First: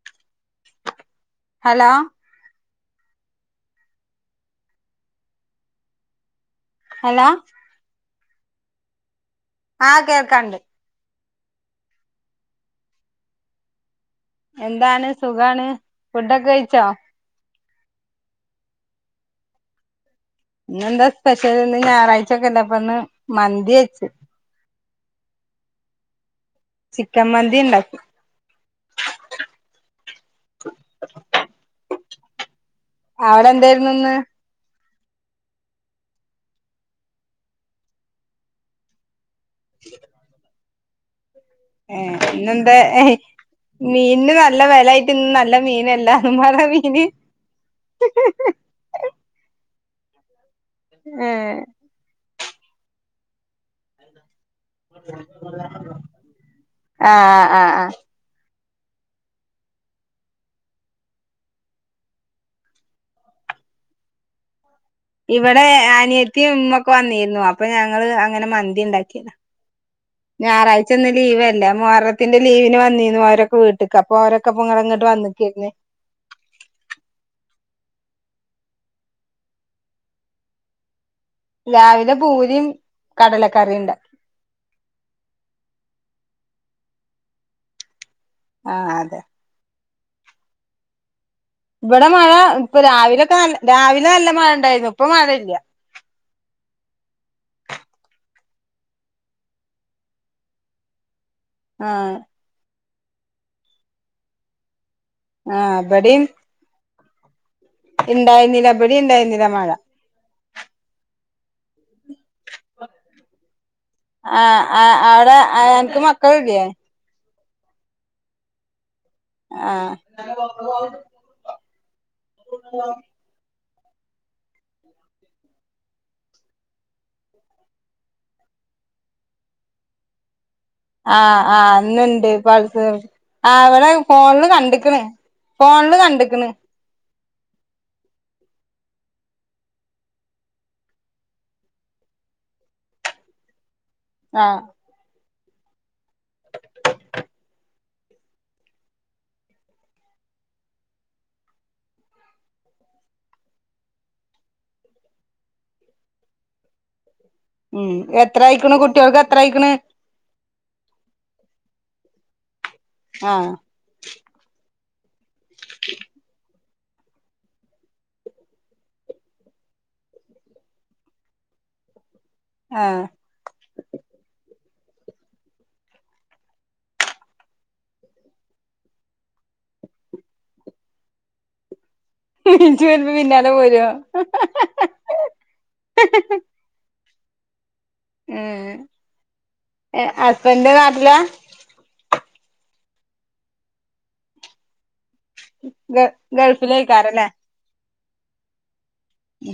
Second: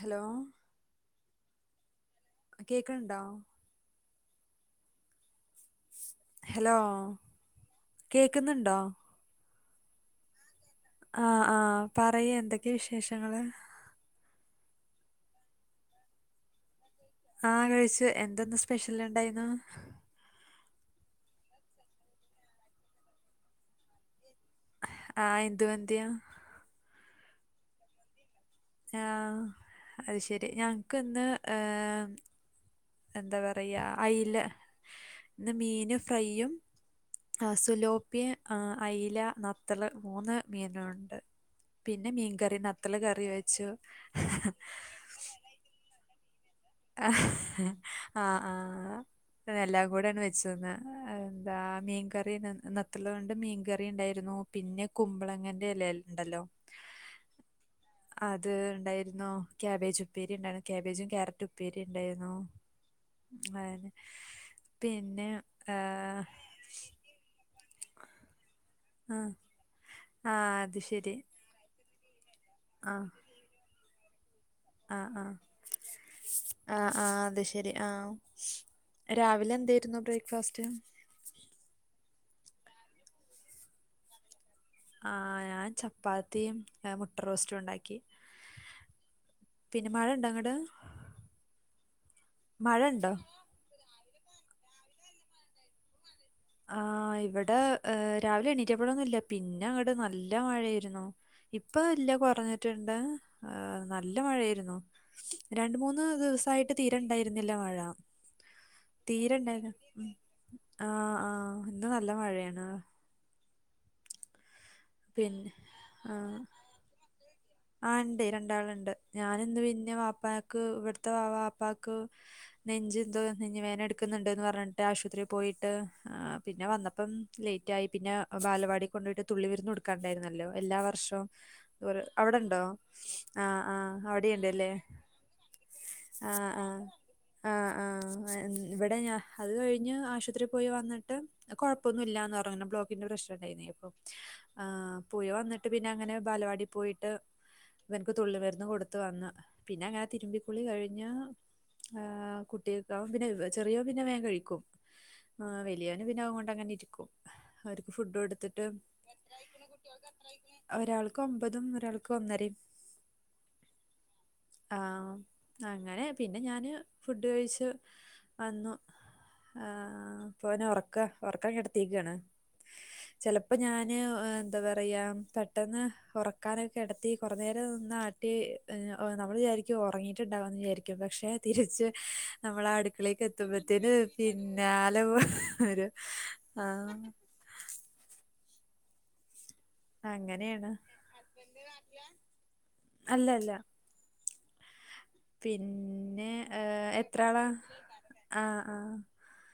Hello hello കേക്കണുണ്ടോ hello കേക്കുന്നുണ്ടോ ആ കേൾക്കണ്ട് ആ ആ പറയ എന്തൊക്കെയ വിശേഷങ്ങള് എന്താണ് സുഖാണ് ഫുഡൊക്കെ കഴിച്ചോ ആ കഴിച്ചു എന്തെന്ന സ്പെഷ്യല് ഇണ്ടായിന്ന ഇന്നെന്താ സ്പെഷ്യൽ ഇന്ന് ഞായറാഴ്ച ഒക്കെ അല്ലേ അപ്പന്ന് മന്തി വെച്ച ആഹ് എന്ത്തു വന്ന്ത്യ ചിക്കൻ മന്തി ഉണ്ടാക്കി ആ അത് ശരി ഞങ്ങക്ക് ഇന്ന് ഏ, എന്താ അവിടെ പറയ എന്തായിരുന്നു ഇന്ന് അയില്ല ഇന്ന് മീന് ഫ്രൈയും സുലോപ്പി ആ അയല നത്തല് മൂന്ന് മീനുകളുണ്ട് ഏ പിന്നെന്താ മീനിന് നല്ല വിലയായിട്ട് ഇ നല്ല മീനല്ല ആഹ് ആഹ് ആഹ് അതെല്ലാം കൂടൊണ് വെച്ച ന്ന എന്താ ഏഹ് മീൻകറി നത്തള്ളുണ്ട് മീൻകറി ഉണ്ടായിരുന്നു പിന്നെ കുമ്പളങ്ങന്റെ ഇലല്ല ഉണ്ടല്ലോ ആഹ് ആഹ് ആഹ് അത് ഉണ്ടായിരുന്നു കാബേജ് ഉപ്പേരി ഉണ്ടായിരുന്നു കാബേജും കാരറ്റും ഉപ്പേരി ഉണ്ടായിരുന്നു വേറെ ഇവിടെ അനിയത്തി ഇമ്മ ഒക്കെ വന്നിരുന്നു അപ്പൊ ഞങ്ങള് അങ്ങനെ മന്തി ആ [unintelligible] ആ അത് ഞായറാഴ്ച ഇന്ന് ശരി ലീവ് അല്ലേ മുഹ ത്തിന്റെ ലീവിന് ആ വന്നീന്ന് അവരൊക്കെ വീട്ടക്ക് അപ്പോ അവര ക്ക പ്പഇങ്ങനെ ആ ഇങ്ങട്ട് ആ വന്നിക്കന്ന് രി ആഹ് രാവിലെ എന്താരുന്നു ബ്രേക്ക്ഫാസ്റ്റ് ലാവിലെ പൂരിയും കടലക്കറിയിണ്ട ആഹ് ഞാൻ ചപ്പാത്തിയും മുട്ടറോസ്റ്റും ഒണ്ടാക്കി ആഹ് അതെ പിന്നെ മഴ ഇണ്ടൊ അങ്ങട് ഇവിടെ മഴ ഇപ്പൊ രാവിലൊക്കെ നല്ല രാവിലെ നല്ല മഴ ണ്ടാരുന്നു ഇപ്പൊ മഴ ഇല്ല ആഹ് ഇവ്ടെ രാവിലെ എണീറ്റപ്പോഴൊന്നുല്ല പിന്നെ അങ്ങട് നല്ല മഴയാരുന്നു ഇപ്പൊ ആ ഇല്ല കൊറഞ്ഞിട്ടുണ്ട് ആ നല്ല മഴ ആരുന്നു ആ രണ്ട മൂന്ന് ഇബടിം ദിവസായിട്ട് തീരെണ്ടാ ഇല്ല മഴ ഇണ്ടായിരുന്നില്ല ഇബടിം ഇണ്ടായിരുന്നില്ല മഴ തീരെണ്ടായില്ല ആ ആ ഇന്ന് നല്ല മഴയാണ് ആഹ് ആ അവിടെ പിന്നെ അനക്ക് ആ മക്കൾഇല്ലേ ആ ണ്ട് രണ്ടാള്ണ്ട് ഞാന് എന്ത് ആ പിന്നെ വാപ്പാക്ക് ഇവ്ട്ത്തെ വാപ്പാക്ക് നെഞ്ചി എന്തോ നെഞ് വേദന എടു ട് ക്ക്ന്ന്ണ്ട് പറഞ്ഞിട്ട് ആശുപത്രി പോയിട്ട് പിന്നെ വന്നപ്പം ലേറ്റായി പിന്നെ ബാലവാടി കൊണ്ടൊയിട്ട് തുള്ളി മരുന്ന് കൊടുക്കണ്ടായിരുന്നല്ലോ എല്ലാ ആ വർഷോം ആ ഇന്നുണ്ട് അവിടെണ്ടോ പൾസ് ആ ഇവിടെ ആഹ് ഫോണില് അവിടെണ്ട്ലെ കണ്ട്ക്ക്ണ് ഫോണില് കണ്ടിക്ക്ണ് ആഹ് ആ ഇവിടെ ഞാൻ അത് കഴിഞ്ഞ് ആശുപത്രി പോയി വന്നിട്ട് കുഴപ്പമൊന്നുവില്ലന്ന് പറഞ് ബ്ലോക്കിന്റെ പ്രശ്നംണ്ടായിന്നെ അപ്പൊ ആഹ് പോയി വന്നിട്ട് പിന്നെ അങ്ങനെ ബാലവാടി പോയിട്ട് അവനക്ക് തുള്ളി മരുന്ന് കൊടുത്ത് വന്ന് പിന്നെ അങ്ങനെ തിരുമ്പിക്കുളി കഴിഞ് ആ കുട്ടികൾക്കാവും പിന്നെ ചെറിയോൻ പിന്നെ വേം കഴിക്കും ആ വലിയവൻ പിന്നെഅവ്കൊണ്ട് അങ്ങനെ ഇരിക്കും ഉം അവർക്ക് ഫുഡ് എത്ര കൊടുത്തിട്ട് ആയിക്കണ് കുട്ടികൾക്ക് എ ഒരാൾക്ക് ഒമ്പതും ഒരാൾക്ക് ഒന്നരേം ആഹ് ആഹ് അങ്ങനെ പിന്നെ ഞാന് ഫുഡ് കഴിച്ച് വന്നു ആഹ് അപ്പൊനെ ഒറക്ക ഒറക്കാൻ കിടത്തീക്കാണ് ആ ചെലപ്പോ ഞാന് എന്താ പറയാ പെട്ടെന്ന് ഒറക്കാനൊക്കെ കേടത്തി കൊറെ നേരം നിന്നാട്ടി നമ്മള് വിചാരിക്കും ഉറങ്ങിട്ടുണ്ടാവുന്ന് വിചാരിക്കും പഷേ തിരിച്ച് നമ്മള് ഇജ്ജ് വരുമ്പോ അടുക്കളേക്ക് പിന്നാലെ പോരോ എത്തുമ്പത്തേന് പിന്നാലെ വരും ആഹ് ഉം അങ്ങനെയാണ് ഹസ്ബന്റ് നാട്ടിലാ അല്ല അല്ല ഗ പിന്നെ ഏ എത്ര ഗൾഫിലേക്കാരല്ലേ ആളാ ആ ആ ഇ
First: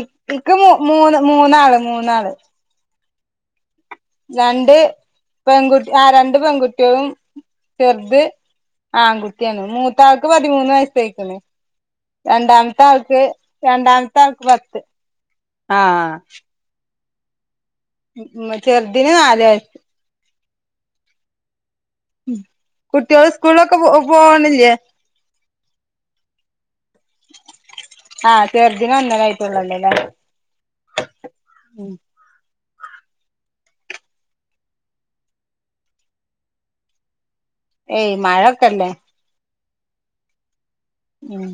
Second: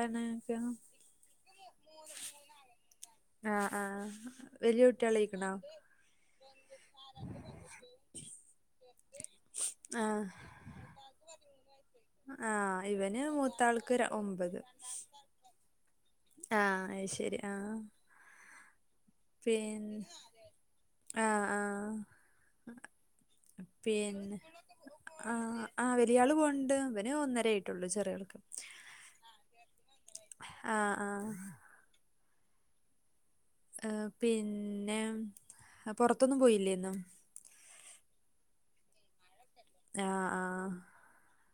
ഇക്ക് ക്ക് മൂന്ന് മൂന്നാള് മൂന്നാള് ആഹ് ആഹ് രണ്ട് വല്യ കുട്ടികളായിക്കണോ പെൺകുട്ടി ആ രണ്ട് പെൺകുട്ടികളും ചെറുത് ആൺകുട്ടിയാണ് ആഹ് മൂത്താൾക്ക് പതിമൂന്ന് വയസ് ആയിക്ക്ണ് ആഹ് ഇവന് മൂത്താൾക്ക് ര രണ്ടാമത്തെ ആൾക്ക് ഒമ്പത് പത്ത് ആഹ് ശെരി ആഹ് ഉം മറ്റേ അ പിന്നെ ആഹ് ആഹ് ഉം കുട്ടികള് സ്കൂളിലൊക്കെ പോ പോണില്ലേ ളിയാള് പോണ്ട് ഒന്നര ആയിട്ടുള്ളു ചെറി ആഹ് ചെറുതിന് ഒന്നര ആയിട്ടുള്ളൂല്ലേ [unintelligible] ആ ആ. ഉം ഏ പിന്നെ പുറത്തൊന്നും പോയില്ലേ ഇന്ന്? ഏയ് മഴക്കല്ലേ. ആ ആ. ഉം.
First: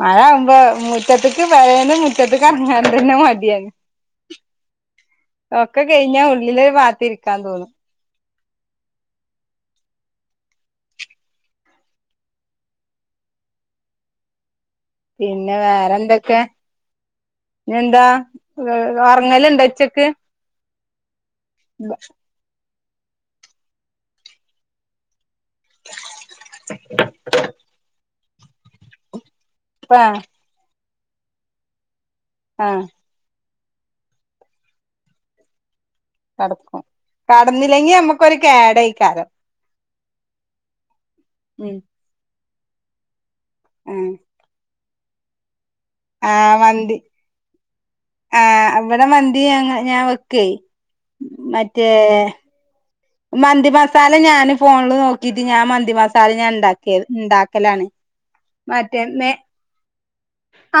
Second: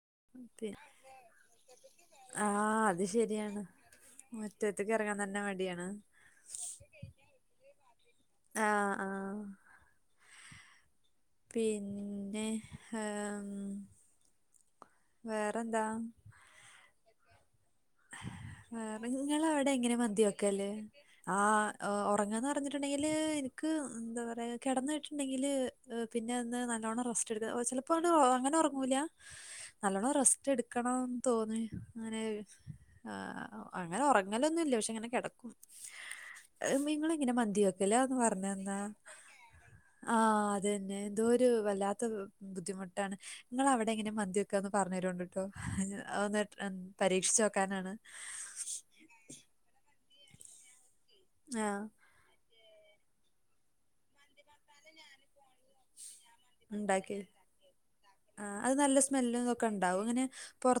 മഴ ആകുമ്പോ പി മുറ്റത്തക്ക് പേരെന്ന് മുറ്റത്തക്ക് ഇറങ്ങാൻ ആഹ് അത് തന്നെ ശരിയാണ് മടിയാണ്. മുറ്റത്ത്ക്ക് എറങ്ങാൻ തന്നെ ഒക്കെ മടിയാണ് കഴിഞ്ഞാ ഉള്ളിലൊരു ഭാഗത്തിരിക്കാൻ തോന്നും. ആ ആ. പിന്നെ പിന്നെ വേറെന്താ വേറെ എന്തൊക്കെ? എന്താ വേറെ ഉറങ്ങലുണ്ടോ നിങ്ങളവിടെ എങ്ങനെ ഉച്ചക്ക്? മന്തി വെക്കല് ആ ഉറങ്ങാന്ന് പറഞ്ഞിട്ടുണ്ടെങ്കില് എനിക്ക് എന്താ പറയാ കിടന്ന ണ്ടെങ്കിൽ പിന്നെ ഒന്ന് നല്ലവണ്ണം റസ്റ്റ് എടുക്കുക ചിലപ്പോണ് അങ്ങനെ ഉറങ്ങൂല. നല്ലോണം ആഹ് റെസ്റ്റ് എടുക്കണന്ന് തോന്നി അങ്ങനെ ആഹ് അങ്ങനെ ഉറങ്ങലൊന്നുല്ല പക്ഷെ ഇങ്ങനെ കിടക്കും. ഏഹ് കടക്കും നിങ്ങളെങ്ങനെ മന്തി കടന്നില്ലെങ്കി വെക്കലാന്ന് നമുക്കൊരു പറഞ്ഞന്നാ കേടായിക്കാരം. ആ അത് തന്നെ ഇതോ ഒരു ഉം വല്ലാത്ത ബുദ്ധിമുട്ടാണ് നിങ്ങള് അവിടെ ആഹ് എങ്ങനെ മന്തി വെക്കാന്ന് പറഞ്ഞു [unintelligible] പരീക്ഷി ആ ഇവിടെ മന്തി ഞാൻ വെക്കേ ആ മറ്റേ മന്തി മസാല ഞാന് ഫോണില് നോക്കീട്ട് ഞാൻ മന്തി മസാ സാല ഞാൻ മസാല ഉണ്ടാക്കിയ ഉണ്ടാക്കി ഉണ്ടാക്കലാണ്. ആ അത് നല്ല മറ്റേ സ്മെല്ലും ഇതൊക്കെ ഉണ്ടാവും അങ്ങനെ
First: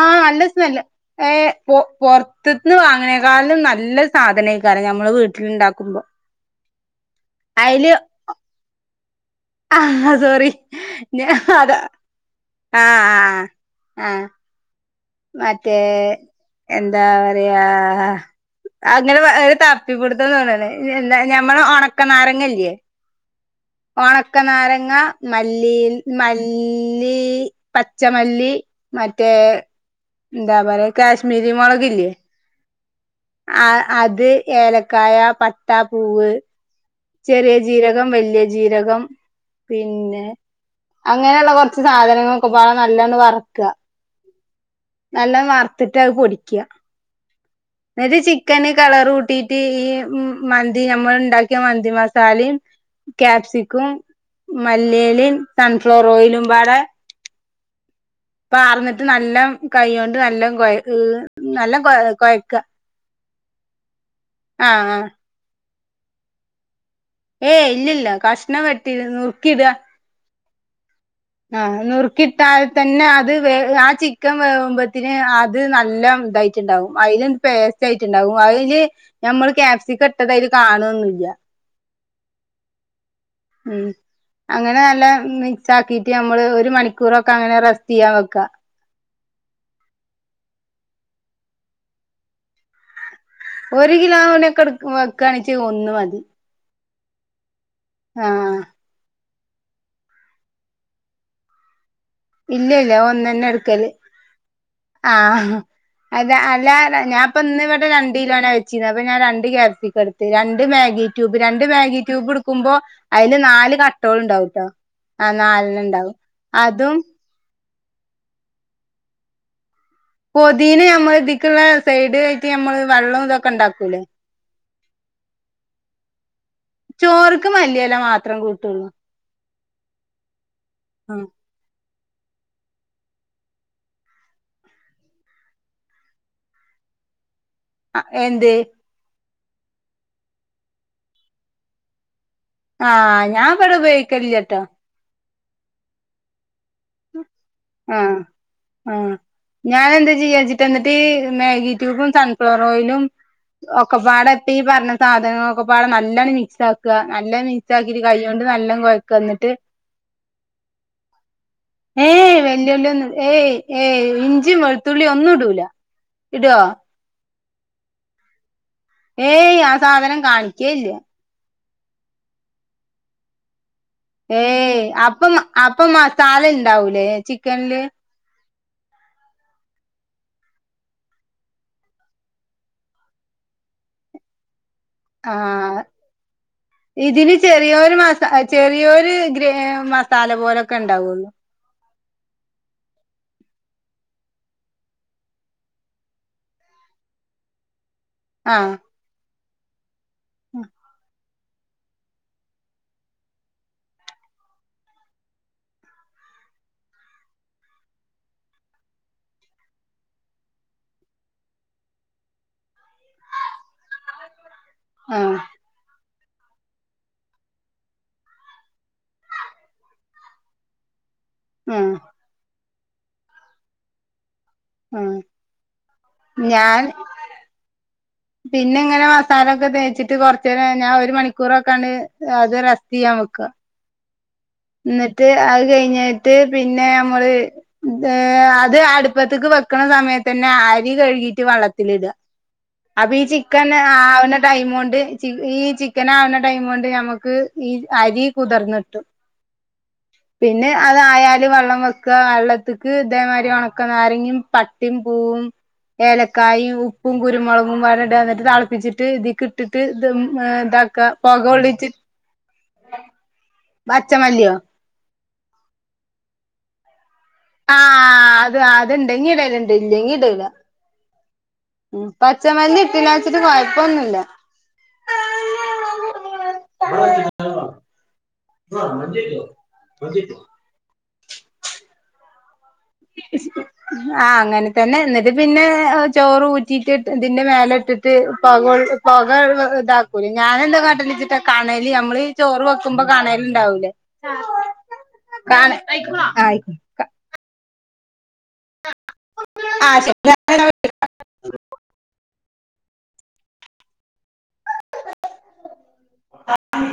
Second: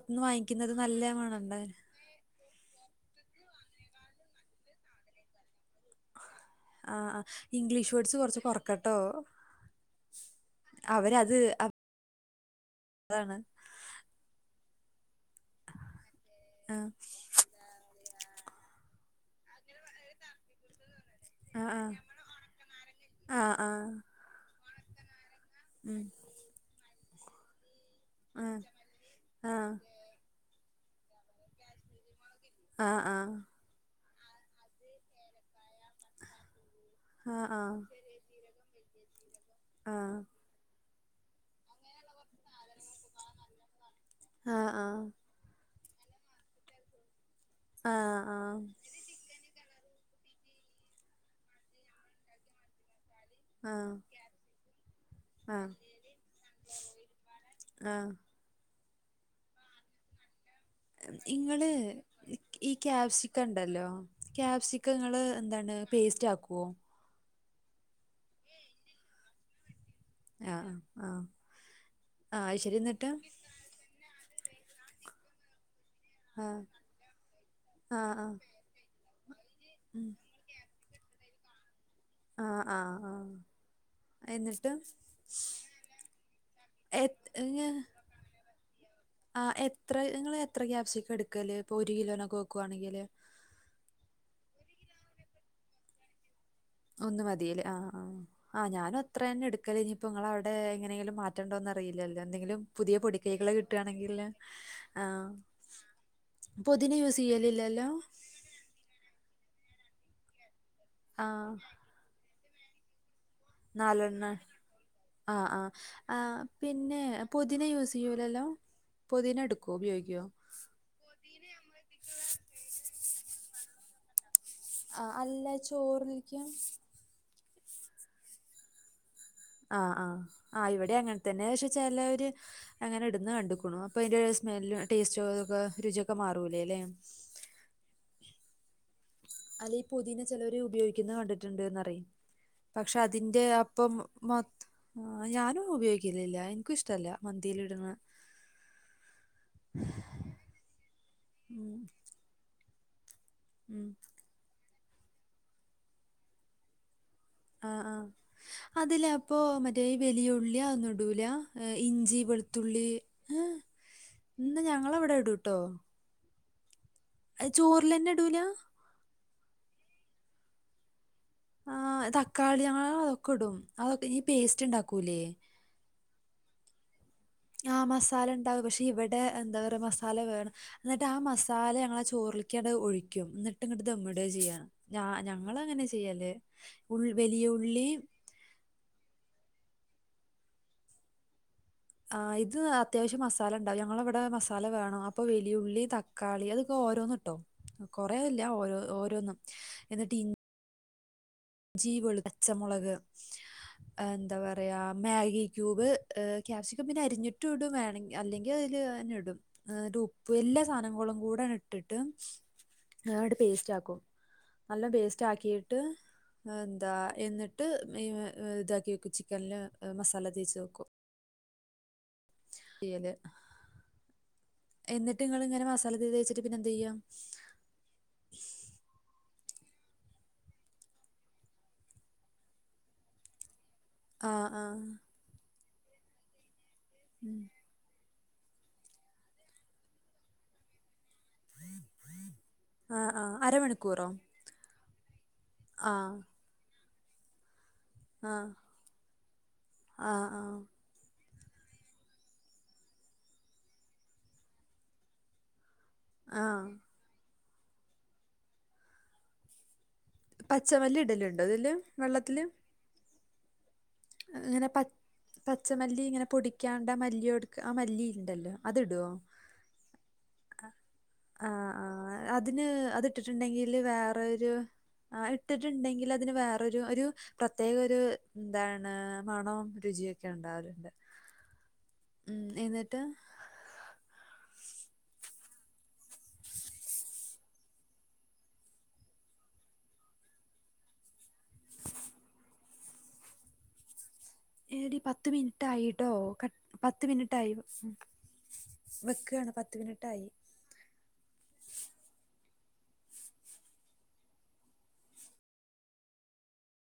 ആ വാങ്ങിക്കുന്നത് നല്ല [unintelligible] മണണ്ട പോറാത്തുന്ന് വാങ്ങിയേക്കളും നല്ല സാധനക്കാരം ഞമ്മള് വീട്ടിലുണ്ടാക്കുമ്പോ. ആ ആ അയില് ഇംഗ്ലീഷ് വേഡ്സ് കൊറച്ച് കൊറക്കട്ടോ. ആ സോറി ഞാ അവരത് അതാ ആഹ് ആഹ് ആഹ്. മറ്റേ ആ എന്താ പറയാ അങ്ങനെ ഒരു തപ്പിപിടിത്തം തോന്നണ്. എന്താ ഞമ്മള് ആ ആ ഞമ്മള് ഉണക്കനാരങ്ങല്ലേ ഉണക്കനാരങ്ങല്ലേ, ആ ആ ഒണക്കനാരങ്ങ മല്ലി ഉം മല്ലി ആ പച്ചമല്ലി പച്ചമല്ലി, മറ്റേ ആ എന്താ പറയ കാശ്മീരി മുളകില്ലേ? ആ ആ. ഇത് ഏലക്കായ പട്ടാപ്പൂവ് ചെറിയ ആ ആ ആ ജീരകം വലിയ ജീരകം ആ പിന്നെ അങ്ങനെയുള്ള കുറച്ച് സാധനങ്ങളൊക്കെ പാടെ നല്ലോണം ഒന്ന് വറുക്കാ. ആ ആ നല്ലോണം വർത്തിട്ട് അത് പൊടിക്കുക. ആ ആ എന്നിട്ട് ആ ചിക്കന് കളർ കൂട്ടിട്ട് ഈ മന്തി നമ്മൾ ഉണ്ടാക്കിയ മന്തി മസാലെം ആ ക്യാപ്സിക്കും മല്ലിയിലിം മല്ലിയിലെം സൺഫ്ലവർ ഓയിലും സൺഫ്ലർ ഓയിലും പാടെ പാടെ ആഹ് [unintelligible] നല്ല കൈ കൊണ്ട് നല്ല കൊ നല്ല കൊഴക്ക ക്ക ഇണ്ടല്ലോ ക്യാപ്സിക്കങ്ങള് എന്താണ് പേസ്റ്റ് ആക്കുവോ? ഏയ് ഇല്ലല്ല കഷ്ണം വെട്ടി നുറുക്കിട ആ. ആ നുറുക്കിട്ടാതെ തന്നെ എന്നിട്ട് അത് വേ ആ ചിക്കൻ വേവുമ്പോത്തിന് അത് നല്ല ആഹ് ഇതായിട്ടുണ്ടാവും അതിൽ പേസ്റ്റ് ആഹ് ആഹ് ആയിട്ടുണ്ടാവും അതില് ഞമ്മള് ക്യാപ്സിക്കം ഉം ഇട്ടത് അതില് കാണൊന്നില്ല. ആഹ് ആഹ് ആഹ് ഉം എന്നിട്ട് അങ്ങനെ നല്ല മിക്സ് ആക്കി നമ്മള് ഒരു എ മണിക്കൂറൊക്കെ അങ്ങനെ റസ്റ്റ് ചെയ്യാൻ വെക്കാ. ആഹ് എത്ര നിങ്ങള് എത്ര ക്യാപ്സിക്കം എടുക്കല് ഇപ്പൊ ഒരു കിലോനൊക്കെ വെക്കുവാണെങ്കില്? ഒരു കിലോനൊക്കെ വക്കണച്ച് ഒന്നു മതി. ഒന്ന് മതീല്ലെ? ആഹ് ഇത്ര തന്നെ എടുക്കല് ഇനിയിപ്പോ ഇങ്ങളെ അവിടെ എങ്ങനേങ്കിലും മാറ്റണ്ടോന്നറിയില്ലല്ലോ? എന്തെങ്കിലും ഇല്ല ഇല്ല പുതിയ ഒന്നന്നെ പൊടിക്കൈകള് എടുക്കല് കിട്ടാണങ്കിൽ ആ അത അല്ല പുതിന യൂസ് ഞാപ്പന്ന് ഇവിടെ ചെയ്യലില്ലല്ലോ രണ്ട് കിലോനാവച്ചിനെ അപ്പൊ ഞാൻ രണ്ട് ക [inaudible] രണ്ട് മാഗി ആ ട്യൂബ് രണ്ട് മാഗി ട്യൂബിടുക്കുമ്പൊ അയില് നാല് നാലെണ്ണ കട്ടോള്ണ്ടാവുട്ടോ ആ നാലെണ്ണണ്ടാവുട്ടോ അതും പൊതിന യൂസ് ചെയ്യൂലല്ലോ? പൊതിന എടു പൊതീന ഞമ്മള് ഇത്ക്കുള്ള സൈഡായിട്ട് ഞമ്മള് വള്ളോം ഇതൊക്കെണ്ടാക്കൂലേ? ആ അല്ല ചോറ് വെയ്ക്ക്യാ? ക്ക് മല്ലിഎല മാത്രം കൂട്ടുള്ളൂ. ആഹ് ആഹ് ആ ഇവിടെ അങ്ങനെ ആഹ് തന്നെ പക്ഷെ ചില അങ്ങനെ ഇടുന്ന കണ്ടുക്ക്ണു അപ്പൊ അതിന്റെ സ്മെല്ലും ടേസ്റ്റൊക്കെ രുചിയൊക്കെമാറുലെല്ലേ? ആ എന്തേ? അല്ല ഈ പൊതീന ചിലര് ഉപയോഗിക്കുന്നത് കണ്ടിട്ടുണ്ട്ന്നറി ആ ഞാൻ ഇവിടെ ഉപയോഗിക്കലില്ലട്ടോ. ആ ഞാനും ഉപയോഗിക്കലില്ല ഇൻക്കു ഷ്ടല്ല മന്തി ആ ആ ഞാൻ എന്താ ചെയ്യാച്ചിട്ട ഇന്നിട്ട് ഉം മാഗിക്യൂബും സൺഫ്ലവർ ഓയിലും ഉം ഒക്കപാടെ ഇപ്പ ഈ പറഞ്ഞ സാധനങ്ങളൊക്കെപ്പാടെ നല്ലോം മിക്സാക്ക്. നല്ല ആ മിക്സ് ആ ആക്കിട്ട് കൈകൊണ്ട് അതല്ല അപ്പൊ എന്നിട്ട് മറ്റേ ഈ വലിയ ഉള്ളി അതൊന്നും ഇടൂല? ഏഹ് ഏ ഇഞ്ചി വെളുത്തുള്ളി വല്ലുള്ളിഒന്നും ഏ ഏയ് ഏയ് ഇഞ്ചിം ഇന്ന് വെളുത്തുള്ളീം ഞങ്ങളവിടെ ഒന്നുടൂല. ഇടിയോ? ചോറിലെന്നെടൂല? ഏയ് ആ സാധനം കാണിക്കേ ഇല്ല. ആ തക്കാളിയോ ആ അതൊക്കെ ഇടും. അതൊക്കെ ഈ ഏ പേസ്റ്റ് ഉണ്ടാക്കൂലേ അപ്പം അപ്പ മസാലണ്ടാവൂലേ? ആ മസാലണ്ട് ഉണ്ടാവും പക്ഷേ ഇവിടെ എന്താ മസാല വേണം എന്നിട്ട് ആ മസാല ഞങ്ങളെ ചോറിലിക്കണ് ഒഴിക്കും. ഇന്നിട്ട് ഇങ്ങട് ധമ്മിടാ ചെയ്യല് ഞാ ആഹ് ഞങ്ങളങ്ങനാ ചെയ്യല്. ഉൾ ഇതിന് വലിയ ഉള്ളി ചെറിയൊരു മസാ ചെറിയൊരു ഗ്രേമാ തല പോലൊക്കെണ്ടാവുള്ളു. ആ ഇത് അത്യാവശ്യം മസാലണ്ടാവും ഞങ്ങളെ ഇവിടെ മസാല വേണം അപ്പൊ വലിയുള്ളി തക്കാളി അതൊക്കെ ഓരോന്ന്ട്ടോ കൊറേല്ല ആഹ് ഓരോ ഓരോന്നും. എന്തടി? ഞ്ചി വെളു പച്ചമുളക് എന്താ പറയാ മാഗി ക്യൂബ് ക്യാപ്സിക്കം പിന്നെ അരിഞ്ഞിട്ടും ഇടും വേണെങ്കിൽ അല്ലെങ്കിൽ അത് [inaudible] ഇടും ഉപ്പ് എല്ലാ സാധനങ്ങളുംകൂടങ്ങട്ടിട്ട്. [inaudible] പേസ്റ്റാക്കും നല്ലോം ആഹ് പേസ്റ്റാക്കീട് എന്താ എന്നിട്ട് മ് മ് ഇതാക്കി ചിക്കനില് മസാല തേച്ച് വെക്കും. ആഹ് ഏല് ആഹ് എന്നിട്ട്ങ്ങള് ഇങ്ങനെ മസാല ഒക്കെ തേച്ചിട്ട് ഞാൻ പിന്നെന്തായ്യാ? പിന്നെ ഇങ്ങനെ മസാലൊക്കെ തേച്ചിട്ട് കൊറച്ചേരം ഞാൻ ഒരു മണിക്കൂറൊക്കണ് അത് റസ്റ്റ് ചെയ്യാ നൗക ആ ആ അത് കഴിഞ്ഞിട്ട് പിന്നെ ഞമ്മള് ഉം. ഏ അത് അടുപ്പത്ത്ക്ക് വെക്ക്ണ സമയത്തന്നെ അരി കഴുകിട്ട് വള്ളത്തിലിട ആ അപ്പൊ ഈ ആ ചിക്കൻ അരമണിക്കൂറോ ആവ്ണ ടൈമു കൊണ്ട് ഈ ആ ചിക്കൻ ആവണ ടൈമു കൊണ്ട് ഞമ്മ നമ്മക്ക് ഈഅരി ആ കുതിർന്നട്ടും ആ പിന്നെ അത് ആയാ ല് വെള്ളം വെക്കുക വെള്ളത്തിക്ക് ഇതേമാതിരി ഉണക്ക നാരങ്ങും പട്ടയും പൂവും ആ ആ ഏലക്കായും, ഉപ്പും, കുരുമുളകും, വ ഇട വന്നിട്ട് തിളപ്പിച്ചിട്ട് ഇതി കിട്ടിട്ട്- പച്ചമല്ലി ഇതാക്ക പൊക ഇടലുണ്ടോ ഇതില് വെള്ളത്തില് പച്ചമല്ലിയോ ഇങ്ങനെ പ പച്ചമല്ലി ഇങ്ങനെ പൊടിക്കാണ്ട മല്ലി- എടുക്ക ആ മല്ലി ആഹ ഉണ്ടല്ലോ അത് അതിടുവോ അത്ണ്ട് ഇങ്ങീടെലണ്ട് ഇല്ല ഇങ്ങീടെല ആഹ! ആഹ! അതിന് അത് ഇട്ടിലാച്ചിട്ട് ഇട്ടിട്ടുണ്ടെങ്കില് വേറെരു- ആ ഇട്ടിട്ടുണ്ടെങ്കിൽ അതിന് വേറൊരു ഒരു പ്രത്യേക കൊഴപ്പൊന്നുല്ല ഒരു എന്താണ് മണം. ഉ ആഹ! അങ്ങനെ തന്നെ എന്നിട്ട- പിന്നെ ചോറ് ഊറ്റിയിട്ട് ഇതിന്റെ മേല ഇട്ടിട്ട് പക പക ഇതാക്കൂല ഞാൻെന്തോ കാണ്ടിച്ചിട്ടാ കണല് നമ്മള് ചോറ് വെക്കുമ്പോ കണലിണ്ടാവൂലേ എടി പത്ത മിനിറ്റായിട്ടോ ക പത്ത് മിനിട്ടായി ആ ആയി ശരി ആഹ!